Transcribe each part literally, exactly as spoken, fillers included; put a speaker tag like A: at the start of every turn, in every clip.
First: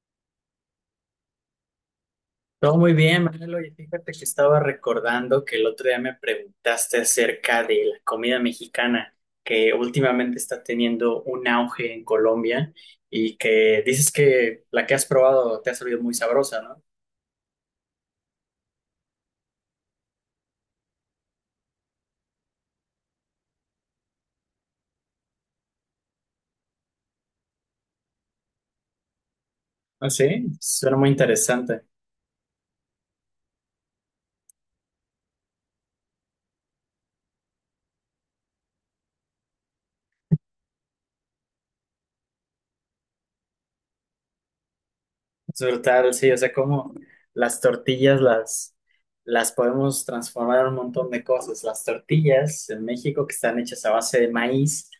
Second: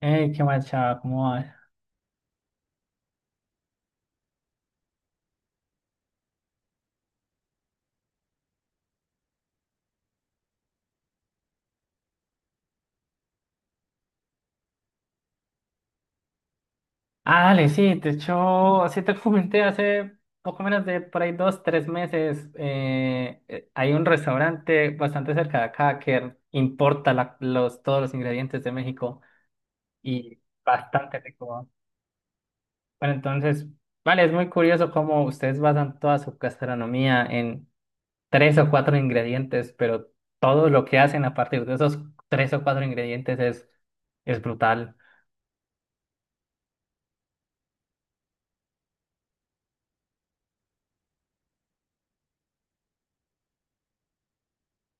A: Hey, qué guacha, ¿cómo vas?
B: Todo muy bien, Manuel. Y fíjate que estaba recordando que el otro día me preguntaste acerca de la comida mexicana, que últimamente está teniendo un auge en Colombia y que dices que la que has probado te ha salido muy sabrosa, ¿no?
A: Ah, dale, sí, de hecho, sí te comenté hace poco menos de por ahí dos, tres meses. Eh, eh, hay un restaurante bastante cerca de acá que importa la- los, todos los ingredientes de México
B: Ah,
A: y
B: sí, suena muy
A: bastante rico.
B: interesante.
A: Bueno, entonces, vale, es muy curioso cómo ustedes basan toda su gastronomía en tres o cuatro ingredientes, pero todo lo que hacen a partir de esos tres o cuatro ingredientes es, es brutal.
B: Es brutal, sí, o sea, como las tortillas las, las podemos transformar en un montón de cosas. Las tortillas en México que están hechas a base de maíz,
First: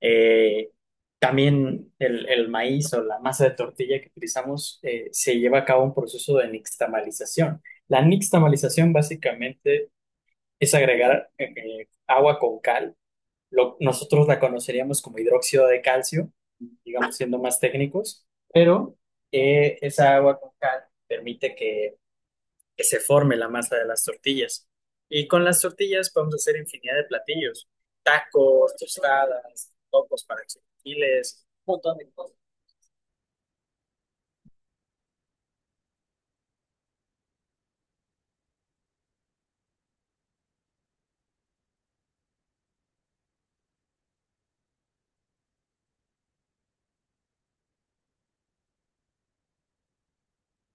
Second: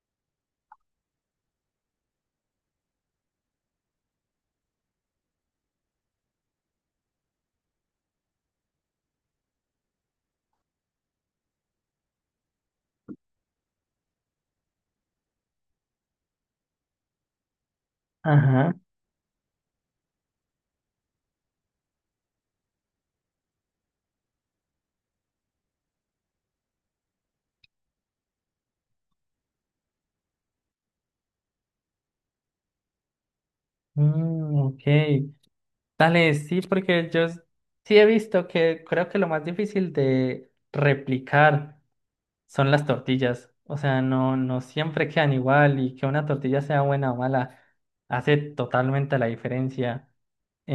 B: eh, también el, el maíz o la masa de tortilla que utilizamos eh, se lleva a cabo un proceso de nixtamalización. La nixtamalización básicamente es agregar eh, eh, agua con cal, lo- nosotros la conoceríamos como hidróxido de calcio, digamos, siendo más técnicos,
A: Ajá,
B: pero eh, esa agua con cal permite que, que se forme la masa de las tortillas. Y con las tortillas podemos hacer infinidad de platillos: tacos, tostadas, tacos para chilaquiles, un montón de cosas.
A: mm, ok. Dale, sí, porque yo s- sí he visto que creo que lo más difícil de replicar son las tortillas. O sea, no, no siempre quedan igual y que una tortilla sea buena o mala hace totalmente la diferencia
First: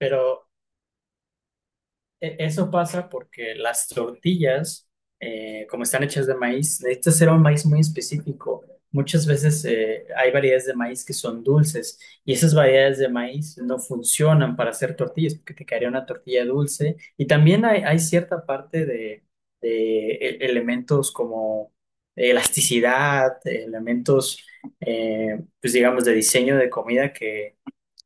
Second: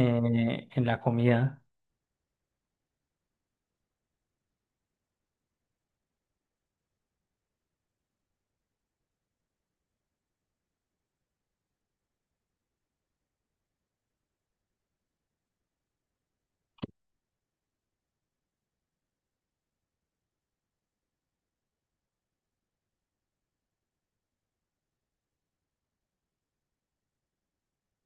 B: Pero
A: en la comida.
B: E- Eso pasa porque las tortillas, eh, como están hechas de maíz, necesitas ser un maíz muy específico. Muchas veces eh, hay variedades de maíz que son dulces y esas variedades de maíz no funcionan para hacer tortillas porque te quedaría una tortilla dulce. Y también hay, hay cierta parte de, de e- elementos como elasticidad, elementos, eh, pues, digamos, de diseño de comida que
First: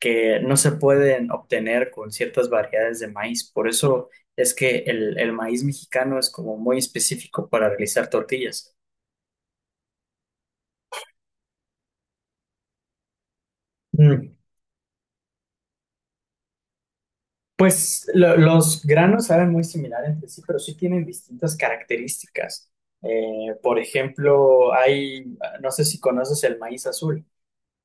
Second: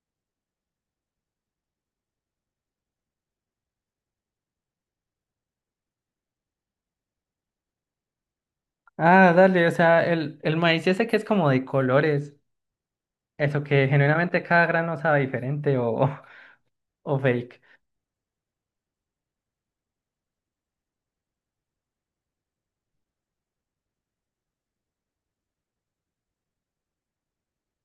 B: que no se pueden obtener con ciertas variedades de maíz. Por eso es que el, el maíz mexicano es como muy específico para realizar tortillas.
A: Ah, dale, o sea, el, el maíz ese que es como de colores, eso que
B: Mm,
A: generalmente cada grano sabe diferente o, o fake.
B: Pues lo- los granos saben muy similar entre sí, pero sí tienen distintas características. Eh, por ejemplo, hay, no sé si conoces el maíz azul.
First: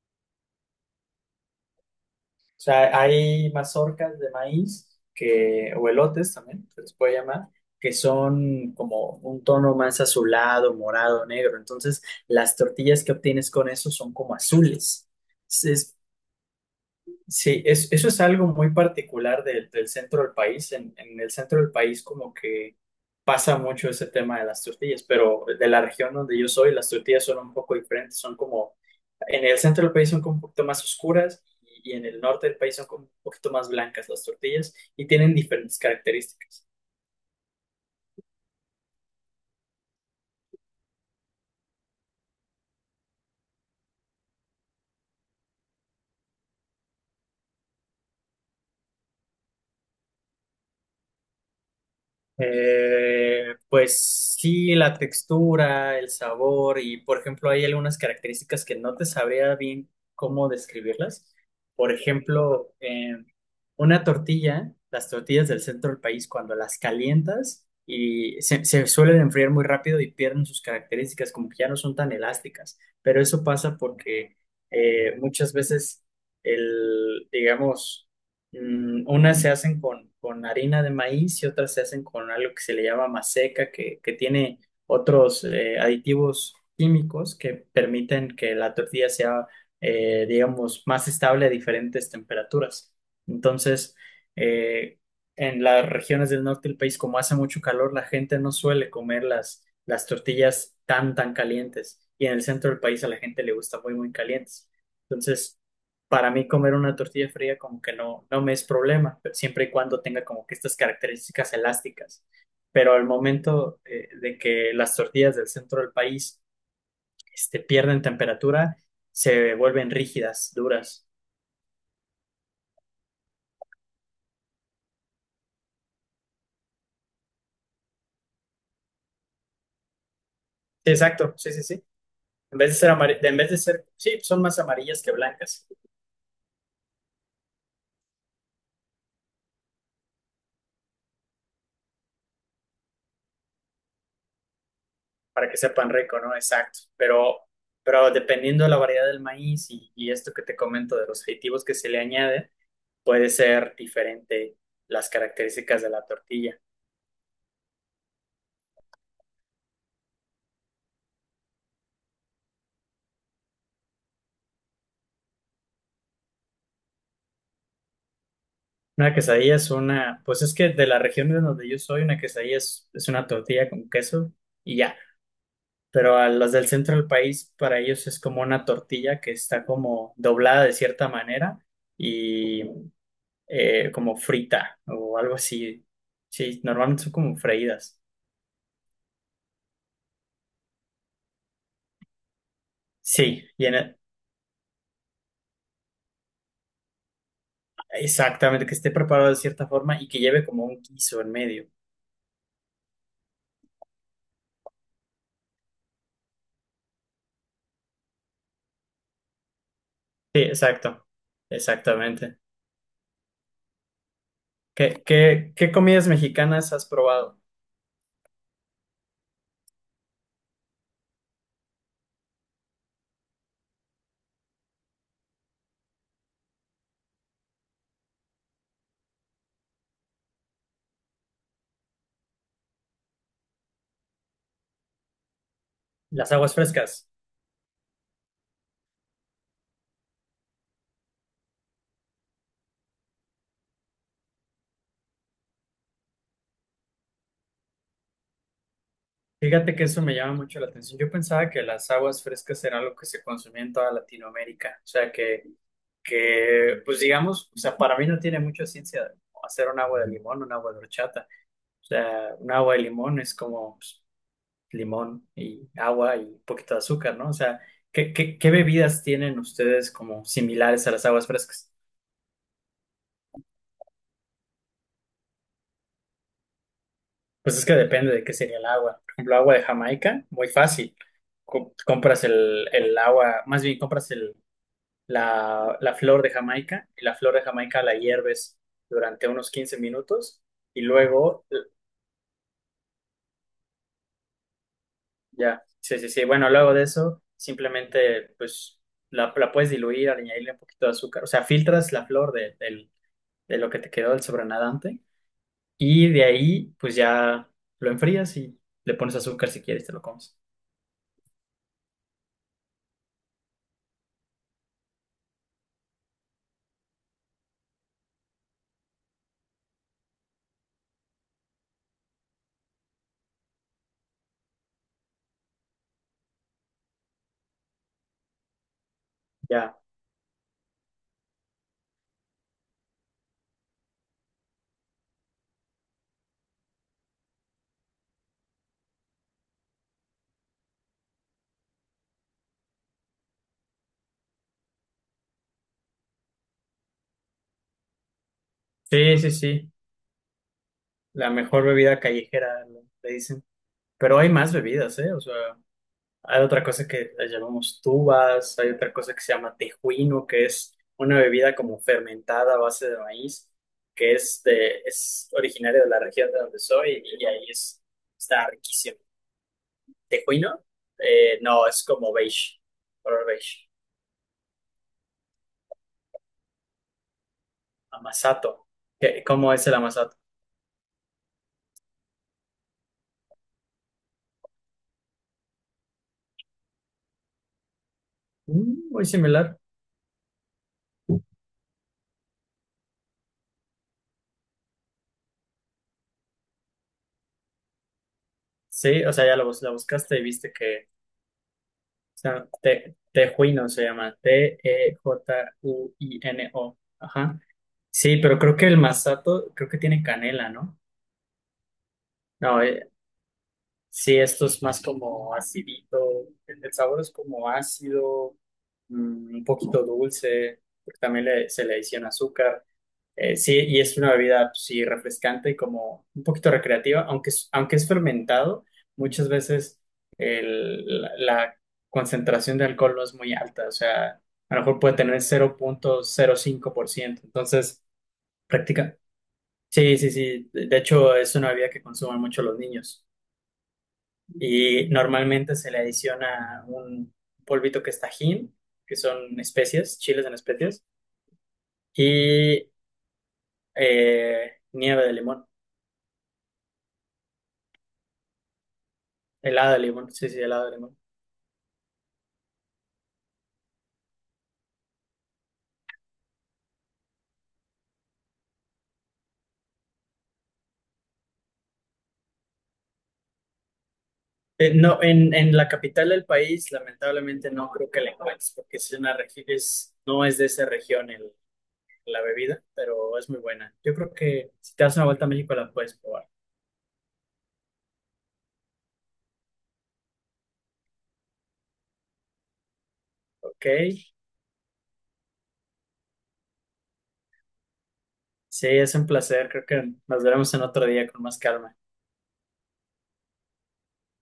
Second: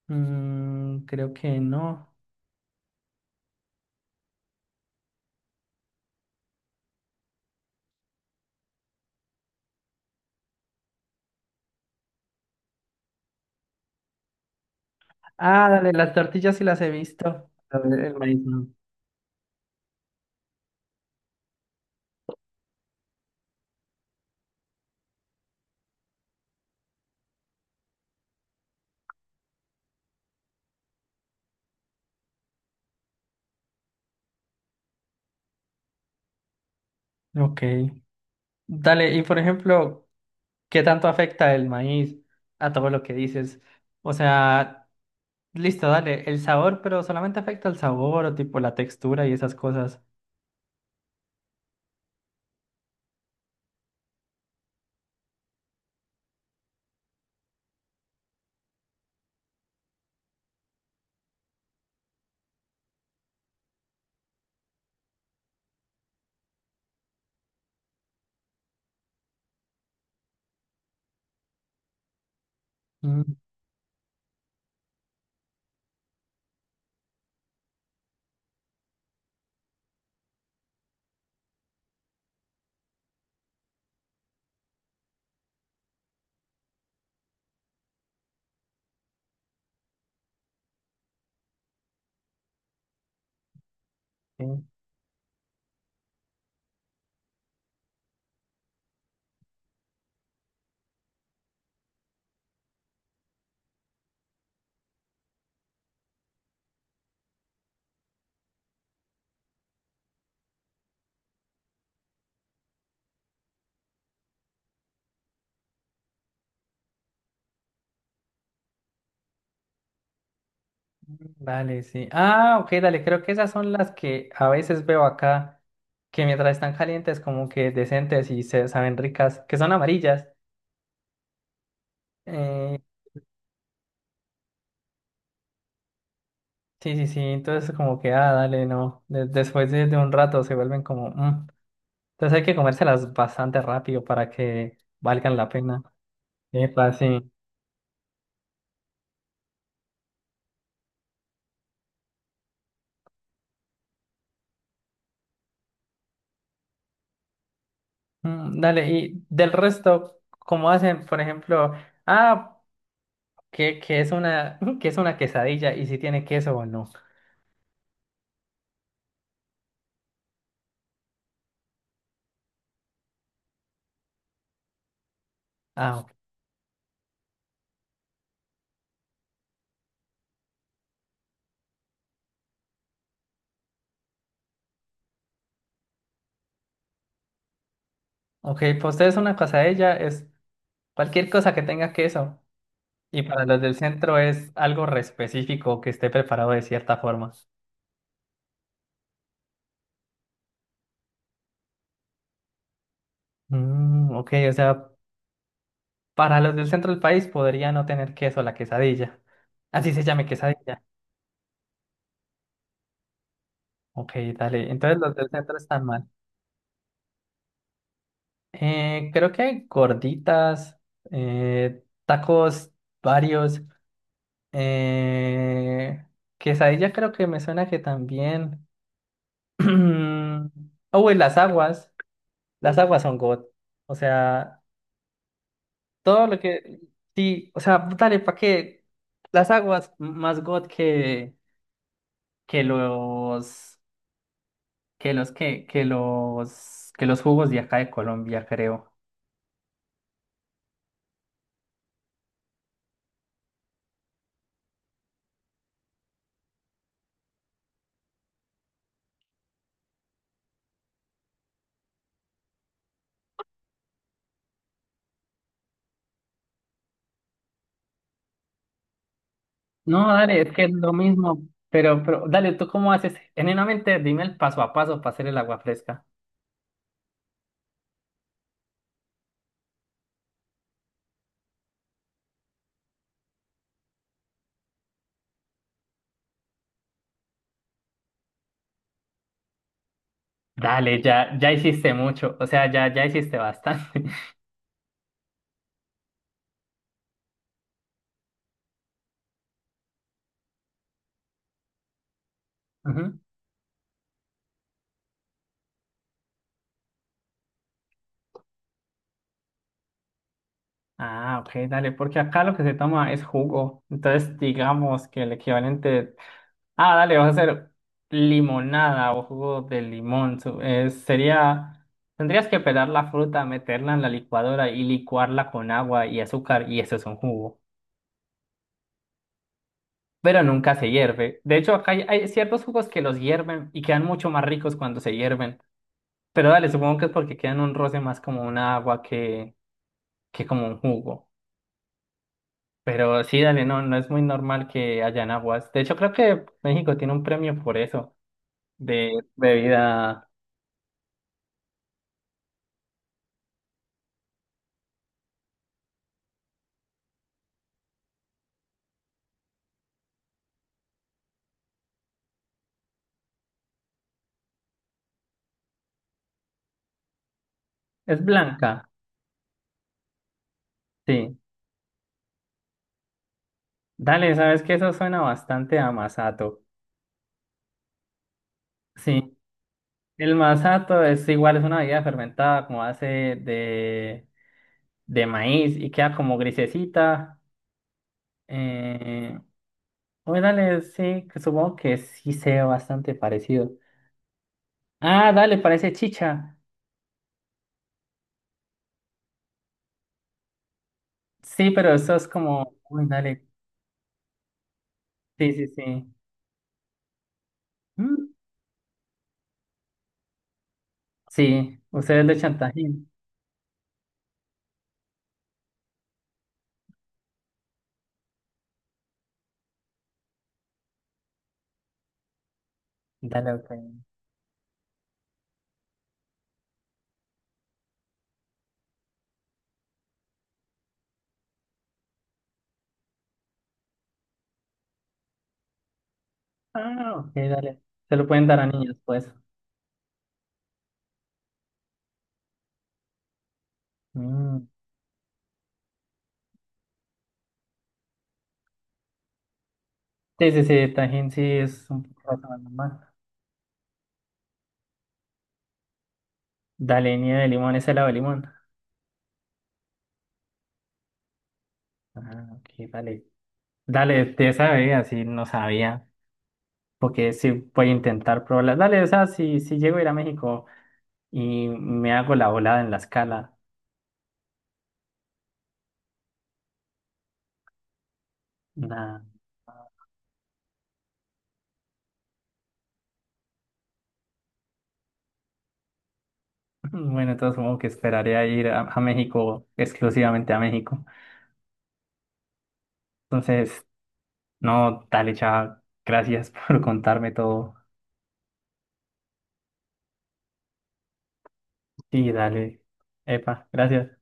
A: Mm, creo que no.
B: O sea, hay mazorcas de maíz que, o elotes también se les puede llamar, que son como un tono más azulado, morado, negro. Entonces, las tortillas que obtienes con eso son como azules.
A: Ah, dale,
B: Es
A: las tortillas sí las he visto,
B: Sí,
A: pero
B: es-
A: el
B: eso
A: el
B: es
A: maíz
B: algo
A: no.
B: muy particular del, del centro del país. En, en el centro del país como que pasa mucho ese tema de las tortillas, pero de la región donde yo soy, las tortillas son un poco diferentes, son como, en el centro del país son como un poquito más oscuras, y, y en el norte del país son como un poquito más blancas las tortillas y tienen diferentes características.
A: Ok. Dale, y por ejemplo, ¿qué tanto afecta el maíz a todo lo que dices? O sea, listo, dale, el sabor, pero solamente afecta el sabor o tipo la textura y esas cosas.
B: Eh, pues sí, la textura, el sabor y, por ejemplo, hay algunas características que no te sabría bien cómo describirlas. Por ejemplo, eh, una tortilla, las tortillas del centro del país, cuando las calientas, y se, se suelen enfriar muy rápido y pierden sus características, como que ya no son tan elásticas. Pero
A: Mm,
B: eso pasa porque eh, muchas veces el, digamos, Mm, unas se hacen con, con harina de maíz y otras se hacen con algo que se le llama maseca, que, que tiene otros eh, aditivos químicos que permiten que la tortilla sea, eh, digamos, más estable a diferentes temperaturas. Entonces,
A: ok.
B: eh, en las regiones del norte del país, como hace mucho calor, la gente no suele comer las, las tortillas tan, tan calientes. Y en el centro del país a la gente le gusta muy, muy calientes. Entonces, para mí comer una tortilla fría como que no, no me es problema, pero siempre y cuando tenga como que estas características elásticas. Pero al momento, eh, de que las tortillas del centro del país este, pierden temperatura, se vuelven rígidas, duras.
A: Dale, sí. Ah, ok, dale, creo que esas son las que a veces veo acá, que mientras están calientes como que decentes y se saben ricas, que son amarillas.
B: Sí, exacto, sí, sí, sí. En vez de
A: Eh,
B: ser amar- en vez de ser, sí, son más amarillas que blancas,
A: sí, sí, sí, entonces como que, ah, dale, no, de- después de, de un rato se vuelven como... mm. Entonces hay que comérselas bastante rápido para que valgan la
B: para que
A: pena.
B: sepan rico, ¿no? Exacto.
A: Epa, sí.
B: Pero, pero dependiendo de la variedad del maíz, y, y esto que te comento de los aditivos que se le añade, puede ser diferente las características de la tortilla.
A: Mm, dale, y del resto, ¿cómo hacen, por ejemplo, ah, que, que es una, que es una quesadilla y si tiene queso o no?
B: Una quesadilla es una, pues es que de la región de donde yo soy, una quesadilla es, es una tortilla con queso y ya.
A: Ah, ok,
B: Pero a las del centro del país, para ellos es como una tortilla que está como doblada de cierta manera y eh, como frita o algo así. Sí, normalmente son como freídas.
A: ok, para ustedes una quesadilla es cualquier cosa que tenga queso. Y
B: Sí,
A: para los
B: y en
A: del
B: el-
A: centro es algo re específico que esté preparado de cierta forma.
B: exactamente, que esté preparado de cierta forma y que lleve como un guiso en medio.
A: Mm, ok, o sea, para los del centro del país podría no tener queso la quesadilla. Así se llame
B: Sí,
A: quesadilla.
B: exacto, exactamente.
A: Ok, dale. Entonces
B: ¿Qué,
A: los del
B: qué,
A: centro
B: qué
A: están mal.
B: comidas mexicanas has probado?
A: Eh, creo que hay gorditas, eh, tacos varios, eh, quesadilla creo que me suena que también. Oh, y las aguas. Las aguas son God. O sea, todo
B: Las
A: lo
B: aguas
A: que...
B: frescas.
A: Sí, o sea, dale, ¿para qué? Las aguas más God que, que los... que los que, que los... que los jugos de acá de Colombia, creo.
B: Fíjate que eso me llama mucho la atención. Yo pensaba que las aguas frescas era algo que se consumía en toda Latinoamérica. O sea, que, que, pues, digamos, o sea, para mí no tiene mucha ciencia hacer un agua de limón, un agua de horchata. O sea, un agua de limón es como, pues, limón y agua y un poquito de azúcar, ¿no? O sea, ¿qué, qué, qué bebidas tienen ustedes
A: No,
B: como
A: dale, es que es
B: similares
A: lo
B: a las aguas
A: mismo,
B: frescas?
A: pero, pero dale, ¿tú cómo haces? Genuinamente, dime el paso a paso para hacer el agua fresca.
B: Pues es que depende de qué sería el agua. Por ejemplo, agua de Jamaica, muy fácil. Co- compras el, el agua, más bien compras el, la, la flor de Jamaica, y la flor de Jamaica la hierves durante unos quince minutos y
A: Dale, ya,
B: luego,
A: ya
B: eh,
A: hiciste mucho, o sea, ya, ya hiciste bastante.
B: ya, sí, sí, sí. Bueno, luego de eso, simplemente pues la, la puedes diluir, añadirle un poquito de azúcar. O sea, filtras la flor de, del-
A: Ujú.
B: de lo que te quedó del sobrenadante y de ahí pues ya lo enfrías y le pones azúcar si quieres, te lo comes.
A: Ah, ok, dale, porque acá lo que se toma es jugo, entonces digamos que el equivalente, ah, dale, vas a hacer limonada o jugo de limón, su- eh, sería, tendrías que pelar la fruta, meterla en la licuadora y licuarla con agua y azúcar y eso es un jugo.
B: Ya.
A: Pero nunca se hierve. De hecho, acá hay, hay ciertos jugos que los hierven y quedan mucho más ricos cuando se hierven. Pero dale, supongo que es porque quedan un roce más como un agua que, que como un jugo. Pero sí, dale, no, no es muy normal que hayan aguas. De hecho, creo que México tiene un premio por eso, de
B: Sí, sí, sí.
A: bebida.
B: La mejor bebida callejera, le le dicen. Pero hay más bebidas, ¿eh? O sea, hay otra cosa que la llamamos tubas, hay otra cosa que se llama tejuino, que es una bebida como fermentada a base de maíz, que es, de, es originaria de la región de donde soy, y ahí es,
A: Es
B: está
A: blanca,
B: riquísimo. ¿Tejuino?
A: sí.
B: Eh, no, es como beige, color beige.
A: Dale, sabes que eso suena bastante a masato.
B: Amasato. ¿Qué-
A: Sí,
B: ¿Cómo es el amasato?
A: el masato es igual, es una bebida fermentada como hace de, de maíz y queda como grisecita.
B: Mm, muy
A: Eh,
B: similar.
A: Oye, dale, sí, que supongo que sí sea bastante parecido. Ah, dale, parece chicha.
B: Sí, o sea, ya lo, bus- la buscaste y viste que
A: Sí, pero eso es
B: sea,
A: como,
B: te,
A: uy, dale,
B: Tejuino se llama,
A: sí, sí, sí.
B: T E J U I N O. Ajá. Sí,
A: Mm,
B: pero creo que el masato, creo que tiene canela, ¿no?
A: sí, ustedes le echan
B: No, eh,
A: tajín.
B: sí, esto es más como acidito, el, el sabor es como ácido, mm, un poquito dulce, porque también le- se le adiciona azúcar. Eh,
A: Dale,
B: sí,
A: ok.
B: y es una bebida, pues, sí, refrescante y como un poquito recreativa, aunque es, aunque es fermentado, muchas veces el- la, la concentración de alcohol no es muy alta, o sea, a lo mejor puede tener cero cero punto cero cinco por
A: Ah,
B: ciento,
A: ok, dale.
B: entonces,
A: Se lo pueden dar a niños,
B: práctica.
A: pues.
B: Sí, sí, sí, de de hecho es una bebida que consumen mucho los niños,
A: Mm,
B: y normalmente se le adiciona un polvito que es Tajín, que son especias, chiles en
A: sí, sí,
B: especias,
A: sí, tajín sí es un poco más
B: y
A: normal.
B: eh, nieve de limón.
A: Dale, nieve de limón, es helado de limón.
B: Helado de limón, sí, sí, helado de limón.
A: Ah, ok, dale. Dale, te sabía, sí, no sabía. Porque sí voy a intentar probarla. Dale, o sea, si, si llego a ir a México. Y me hago la volada en la escala.
B: Eh, no, en, en la capital del país, lamentablemente no creo que la encuentres, porque es una
A: Nada.
B: regi- es, no es de esa región el- la bebida, pero es muy buena. Yo creo que si te das una vuelta a México la puedes probar,
A: Bueno, entonces supongo que esperaré a ir a, a México, exclusivamente a México.
B: ¿ok?
A: Entonces, no, dale, chava, gracias por contarme todo.
B: Sí, es un placer, creo que nos veremos en otro día con más calma.
A: Sí, dale. Epa, gracias.